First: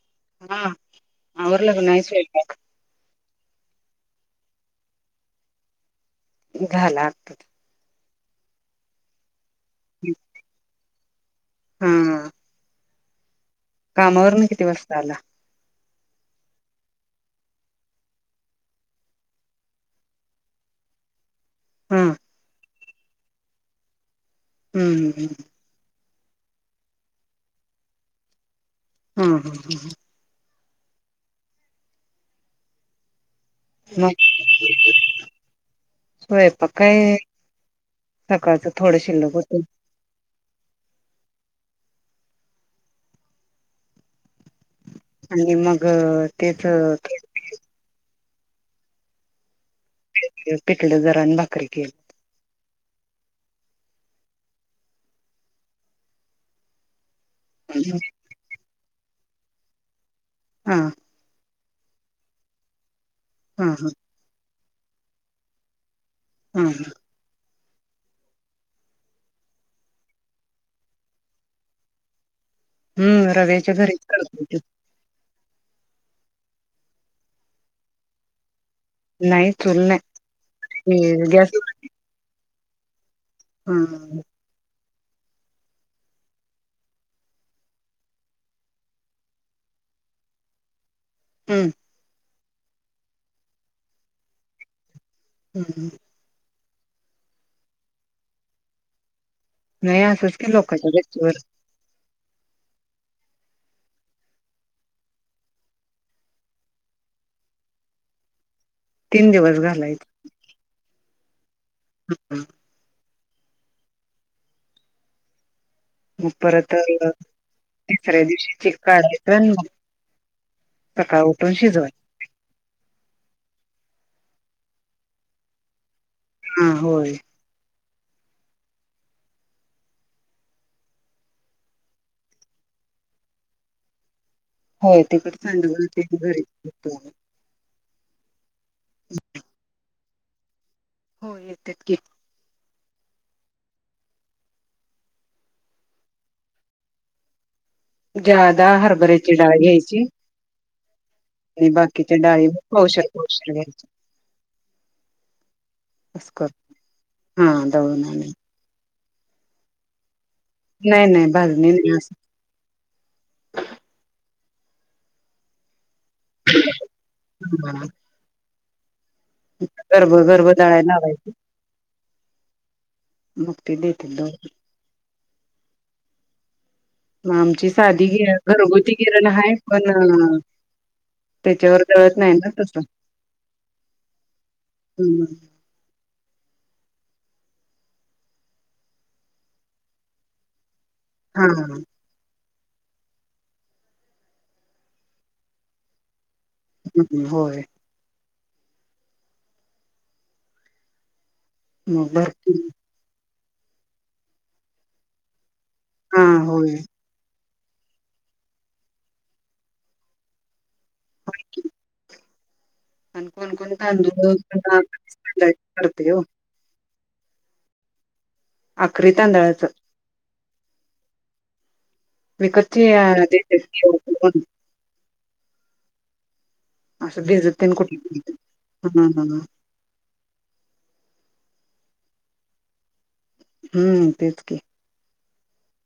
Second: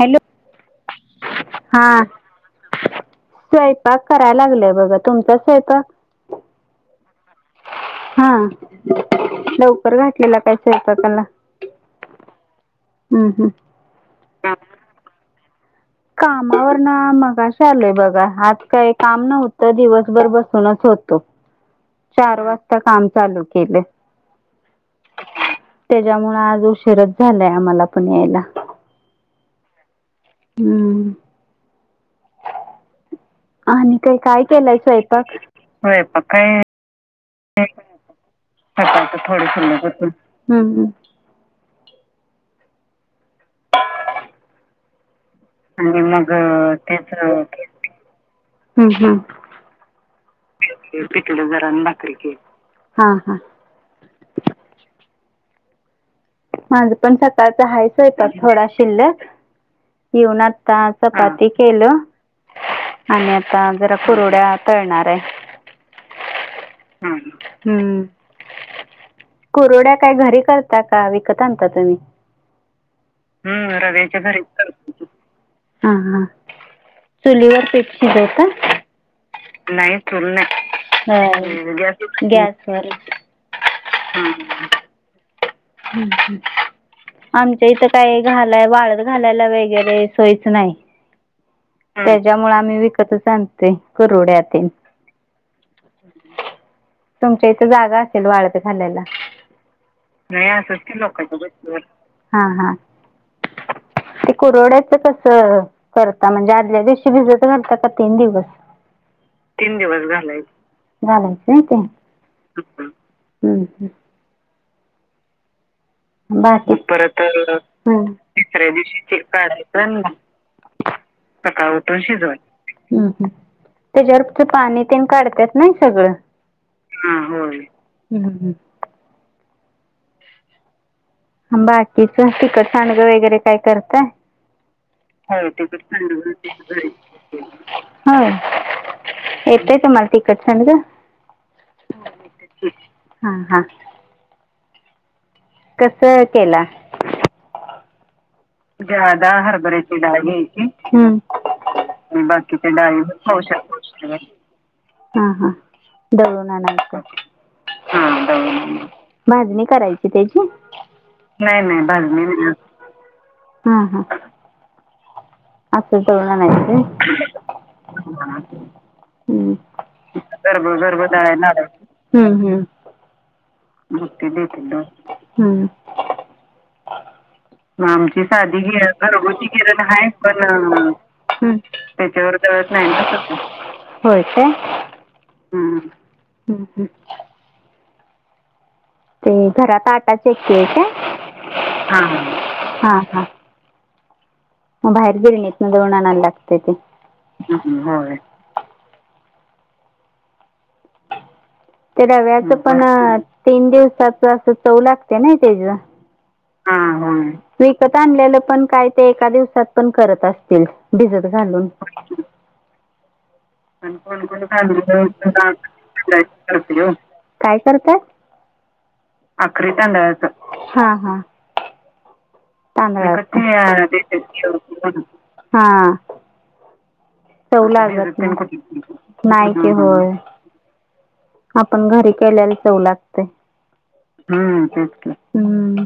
Hello हा आवरला हा का नाही स्वयंपाक? स्वयंपाक करायला लागलाय बघा तुमचा स्वयंपाक. झाला आत्ताच. हा लवकर घातलेला काय स्वयंपाकाला. हा. हम्म हम्म.. कामावर ना किती वाजता आला.? कामावर ना मगाश आलोय बघा आज काय काम नव्हतं, दिवसभर बसूनच होतो. हा चार वाजता काम चालू केले. हम्म हम् हम्. त्याच्यामुळे आज उशीरच झालाय आम्हाला पण यायला. हम् हम् हम् ह. हम्म. आणि का मग काय केलंय स्वयंपाक? स्वयंपाक काय. सकाळचं थोडं शिल्लक होतं. आणिज मग तेच त्याच हम् हम्. पिठलं आणि जरा भाकरी केली. माझं पण सकाळचं केली हायच येतात थोडा शिल्लक. येऊन हा हा आता चपाती केलं आणि आता हा जरा कुरुड्या तळणार आहे. हा हम्म कुरड्या काय घरी करता का विकत? आणता तुम्ही रव्याच्या घरीच करतो. हा हा चुलीवर पीठ शिजव का? नाही चूल नाही गॅसवरच. हम. हम्म हम्. आमच्या इथं काय घालाय वाळत घालायला वगैरे सोयच नाही. हम्म. ज्यामुळे आम्ही विकत च आणतोय कुरडया ते. हम्म ह. तुमच्या इथे जागा असेल वाळत घालायला. नाही असंच की लोकांच्या गच्चीवर. ह. ते कुरवड्याच कसं करता म्हणजे आदल्या दिवशी भिजत करता का तीन दिवस. तीन दिवस घालायचं. झालंच ते हम् ह्. परत तिसऱ्या दिवशी चिक काढायचा मग. सकाळ सकाळ शिजवाय उठून शिजवायचं. त्याच्यावर पाणी तेन काढतात नाही सगळं. हा होय ह् हं. बाकीच तिखट सांडगे वगैरे काय करताय? तिकड होय तिखट सांडगं सांडगे ते घरीच करतो आम्ही. करतोय. होा येतय तुम्हाला तिखट सांडग? हो येतत गी. हम्म हम. कस केला? ज्यादा जा्यादा हरभऱ्याची डाळ हरभऱ्याची घ्यायची डाळ घ्यायची. बाकीच्या आणि डाळी बाकीचे डाळीम पावशेर होऊ पावशेर घ्यायच्या शकतो. हा हा असं दळून करतो आणच. हा दळून आणाय भाजणी करायची त्याची? नाही नाही भाजणी नाही. हम्म हम्म. असं दळून आणायचं व्हय. असं हम् गर्भ गर्भ गर्ब दळायला गर्ब त लावायची हम्म हम्. मग ते देतात दळून बतटल हम्. मग आमची साधी आमची गी साधी गिरण घरगुती हाय गिरण पण हाय पण हम् त्याच्यावर दळत नाही ना त्याच्यावरत तसं. नाहीच होत होय का ह ह् ह् ते घरात आटा चक्की हाय हा काय हा हा बाहेर गिरणी तन दोना नला ह होय ह हो ते मग रव्याचं भरपूर पण तीन दिवसाच अस चव लागते ना त्या हा हो विकत आणलेलं पण काय ते एका दिवसात पण करत असतील भिजत होय की घालून आणि कोणकोण आणि कोण तांदूळ कोण तांदळाची करते हो काय करतय आकरी तांदळाचं हा हा विकतची देतात हा असं भिजत चव तेन कुठलं हा हा नाही ते होय आपण घरी केल्याला चव लागते हम्म तेच की हम् हम्म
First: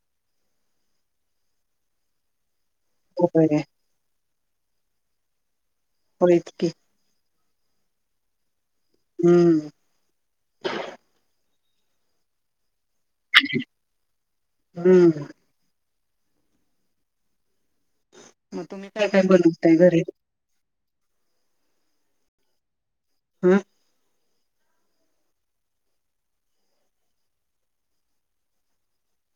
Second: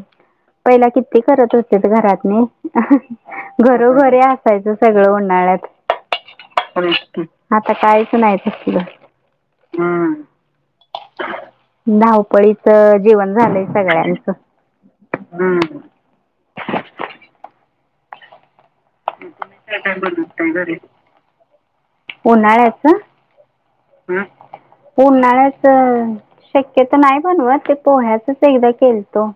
पहिला किती करत असते घरातने होय घरोघरे अस असायचं सगळं उन्हाळ्यात होय च की होय. आता काहीच नाही ते हम्म धावपळीच जेवण झालंय सगळ्यांचं हम्म मग तुम्ही काय काय बनवताय घरी घ उन्हाळ्याच हमम हम्म उन्हाळ्याच शक्यत नाही बनवा ते पोह्याचच एकदा केलतो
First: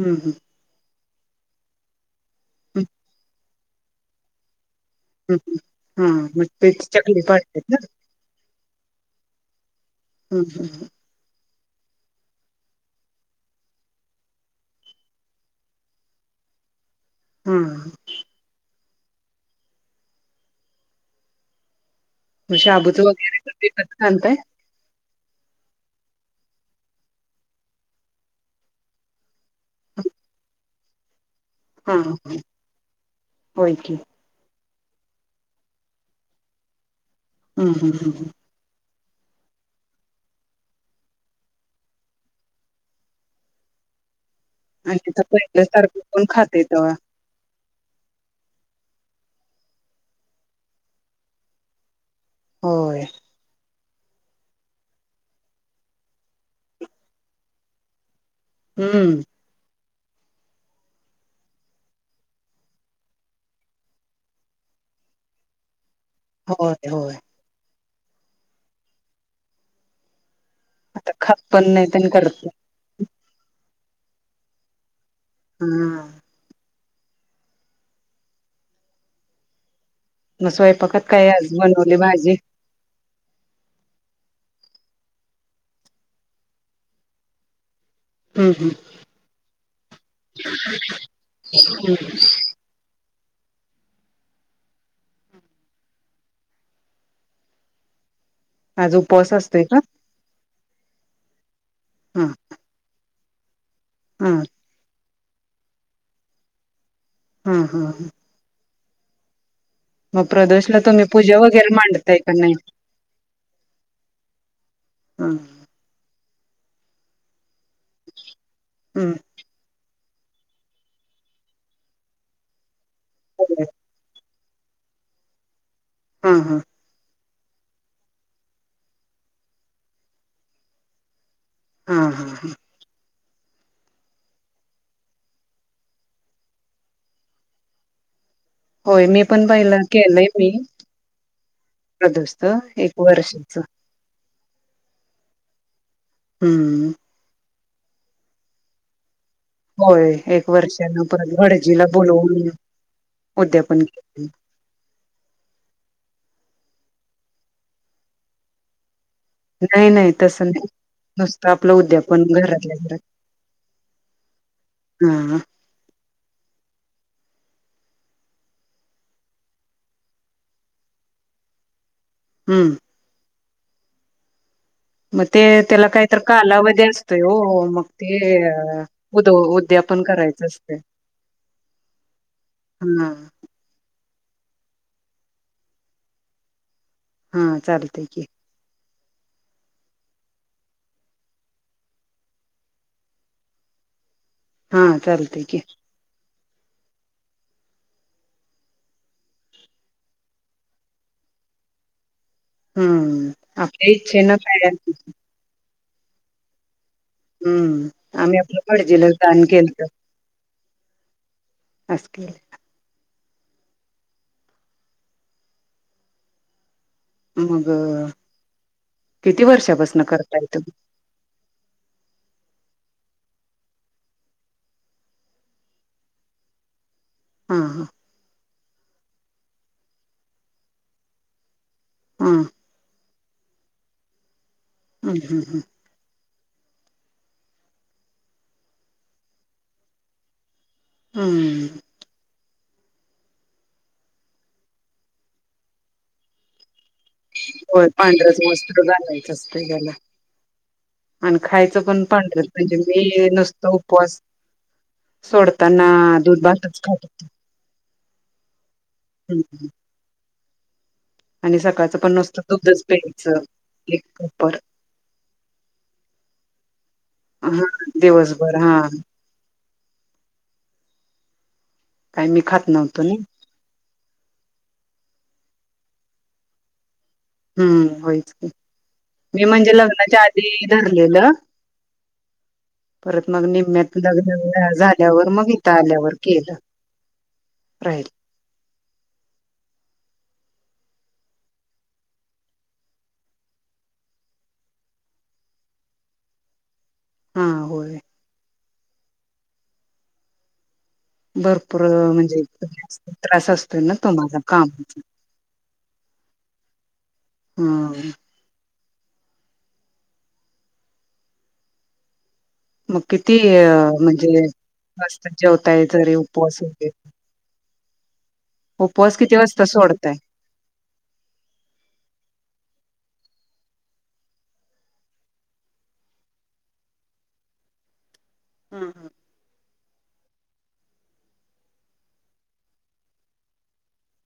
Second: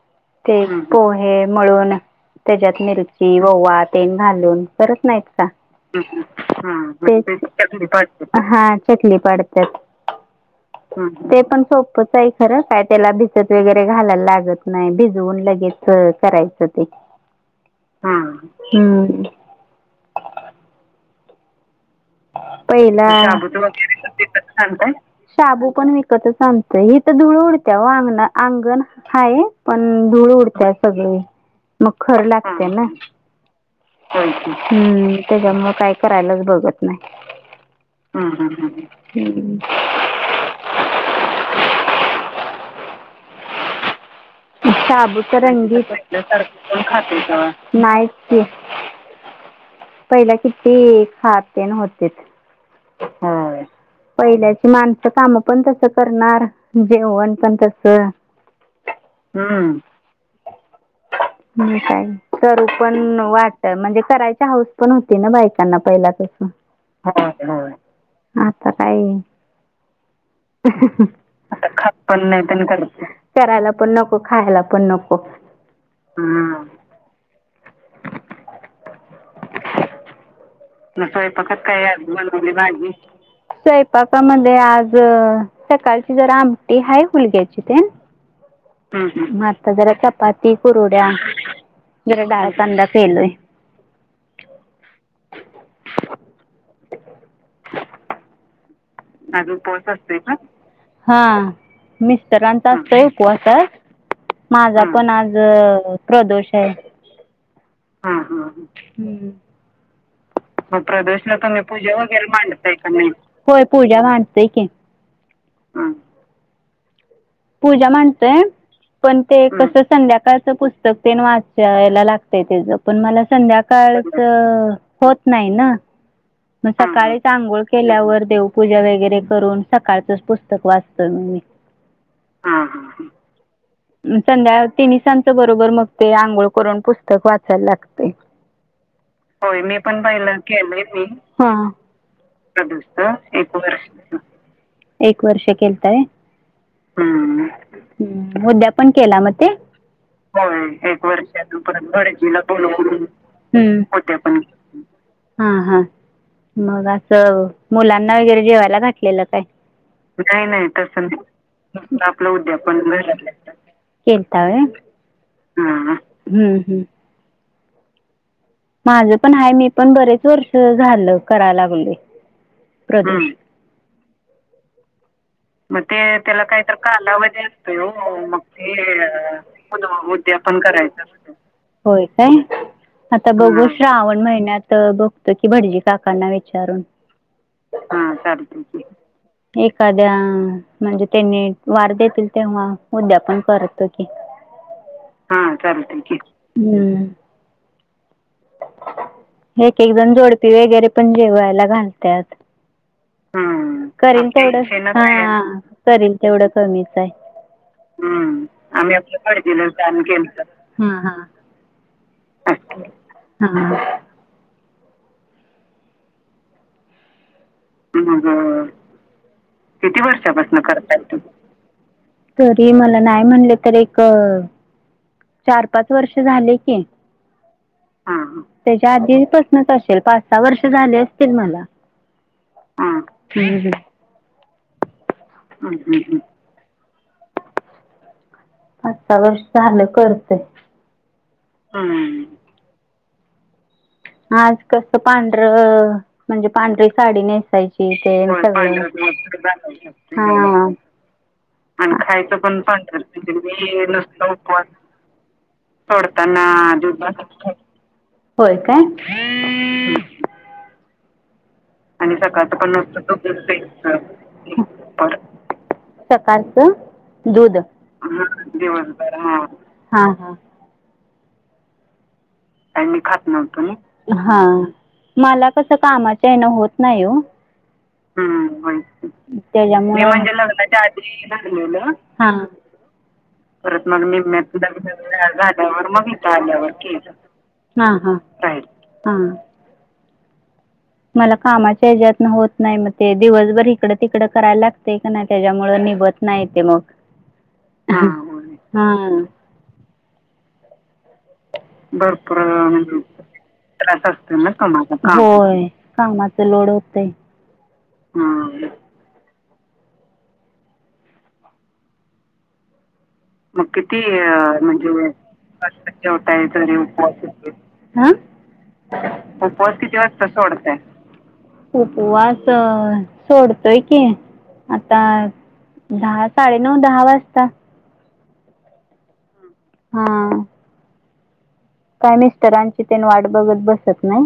हम्म हम्म ते पोहे म्हळून त्याच्यात मिरची ववा तेन घालून करत हं नाहीत का हा मग त्याची चकली पाडतात ना हा चलीत हं हं पण सोपच आहे खरं काय त्याला भिजत वगैरे घालायला लागत नाही भिजवून लगेच करायचं ते हा हम् मग शाबूच वगैरे पहिलाब पण विकत वगरे आणताय सांगतय शाबू पण विकतच आणतय ही तर धुळ उडत्या व अंगण अंगण हाय पण धूळ उडत सगळी मग हा खरं लागते ना होय की हम्म त्याच्यामु काय करायलाच बघत नाही हं हं हं हं हम् च आणि आता शाबू तर रणी पहिल्यासारखं कोण खातंय तवा खात नाही ते [unintelligible] ह [unintelligible] पहिला किती खाते न होते हो होय. पहिल्याची माणसं काम पण तसं करणार जेवण पण तस हम्म हम्म ह् काय तरू पण वाट म्हणजे करायच्या हाऊस पण होती ना बायकांना पहिला तसं. होय होय आता काय आता खात पण ख नाहीत आणि पण नाही करत प ख करायला पण नको खायला, पण नको पण हा हा मग स्वयंपाकात म काय स्वयंपाकात बनवली आज भाजी? बनवली भाजी, स्वंयपाका मध्ये आज ज सकाळची जरा आमटी हाय. हुलग्याची ते हम्म हम्म म आता जरा चपाती, कुरुड्या जरा डाळकांदा केलोय. आज उपवास आज असतोय उपवास असतोय, का हा हा मिस्तरांचा असतोय, उपवास आज. हा माझा पण आज प्रदोष हाय. हा हा. हम्म! मग प्रदोषला तुम्ही प्रदोशला पूजा त वगैरे पूजा मांडताय वगैरे का नाही? मांडताय क नाही? होय, पूजा मांडतोय की. हम्म! पूजा मांडतोय, हम्म पण ते कसं संध्याकाळचं पुस्तक ते वाचायला लागतय, त्याच पण मला हा संध्याकाळचं होत नाही, ना हा हा मग सकाळी अंघोळ केल्यावर देवपूजा वगैरे, करून सकाळचचं पुस्तक वाचतोय मी. हा हा हा. संध्या तिन सांजच बरोबर, मग ते आंघोळ करून पुस्तक वाचायला लागतयं. होय मी पण होय, मी पहिलं पण केलंय पहिलं मी केलंय मी. प्रदोषच एक [unintelligible] एक वर्षाच वर्ष केल. एक वर्ष केलता होय. हम्म! उद्या पण केला. म होय [unintelligible] एक होय, वर्षान एक परत वर्षाच परत भडजीला भटजीला बोलवून बोलवून हम्म! उद्यापन केलं. उद्यापन हा हा. मग असं मुलांना वगैरे, जेवायला घ घातलेल काय? नाही नाही, तसं नुसतं आपलं नाही उद्यापन आपलं घरातल्या उद्यापन घ घरात केलता व्हय. हा हा हा ह ह. माझं पण आहे. मी पण बरेच वर्ष झालं कराय लागलोय. हम्म प्रदोष. मग ते म त्याला ते काहीतर तेला काय तर, कालावधी कांदा असतोय वर्ज हो असतोय मग ओ ते मग ते अ, उद उद्यापन करायचं उद्यापण असतय करायचं असतयं. होय, काय? हा आता बघू श्रावण महिन्यात. महिन्यात बघतो की, भटजी काकांना विचारून हा चालतय की चाल एखाद्या म्हणजे त्यांनी वार देतील, तेव्हा उद्यापण करत चालतय हा की चालतंय की. हम. एक एक जण जोडपी वगैरे, पण जेवायला घालत्यात. हम्म! आपले इच्छे करेल तेवढं [unintelligible] हा करील तेवढं कमीच. आम्ही हम्म! आपलं आम्ही भटजीलाच आपल दान भटजीला केलत विचारून केलंतं. [unintelligible] हा. मग तिथनं किती? वर्षापासन करतायं इथं. [inaudible] करता. तरी मला नाही म्हणले, तर एक चार, पाच वर्ष झाले की. हा त्याच्या आधीपसनच असेल, पाच सहा वर्ष झाले अ असतील, मला. हा हम्म ह हम हम हम्म पाच, सहा वर्ष झालं करतेय. हम्म! आज कसं पांढर म्हणजे, पांढरीे साडी होय नेसायची ते पांढरच सगळं वस्त्र घालायचं असतंय त्याला [unintelligible] हा आणि खायचं आणि पण खायचं पांढरच पण म्हणजे [unintelligible] मी नुसतं मी उपवास नसतं उपवास सोडताना दूध सोडताना भातच दुध, खात भातचं खातोय, होय काय? ह ह. आणि नुसतं सकाळच पण दुधच प्यायचं नसतं. एक कपर [unintelligible] सकारचं दूध हा दिवसभर हा [unintelligible] हा हा. काय मी खात पण मी नव्हतो नाही खात नव्हतो ना, मला कस कामा ये होत नाही हो हम्म ह होयच की मी लग्नाच्या म्हणजे आधी लगनाच्या धरलेलं आ [unintelligible] हां परत मग परत निम्म्यात मग मी तु लग्न झाल्यावर [unintelligible] मग इथं झाल्यावर मग आल्यावर इथ केलं आल्यावर हा राहील हा हा. मला कामाच्या हच्यातन होत नाही, मग ते दिवसभर इकडं तिकड करायला लागते का नाही त्याच्यामुळे निबत नाही तेे मग, हा हो हा भरपूर म्हणजे भरपूरत त्रास असतोय ना त्रास तो माझा असते नय कामाचा काम होय काम आम्हाला तर लोड होतय. हम्म हा मग किती मग किती म्हणजे अ वाजता जेवताय जरी म्हणजेेवटा आहे उपवास तरी वगैरे उपवास अ उपवास किती वाजता उपवास किती सोडताय? वाजता सोडताय? उपवास अ सोडतोय की आता दहा साडेनऊ दहा वाजता. हा हम हा काय मिस्टरांची तेन वाट बघत बसत नाही.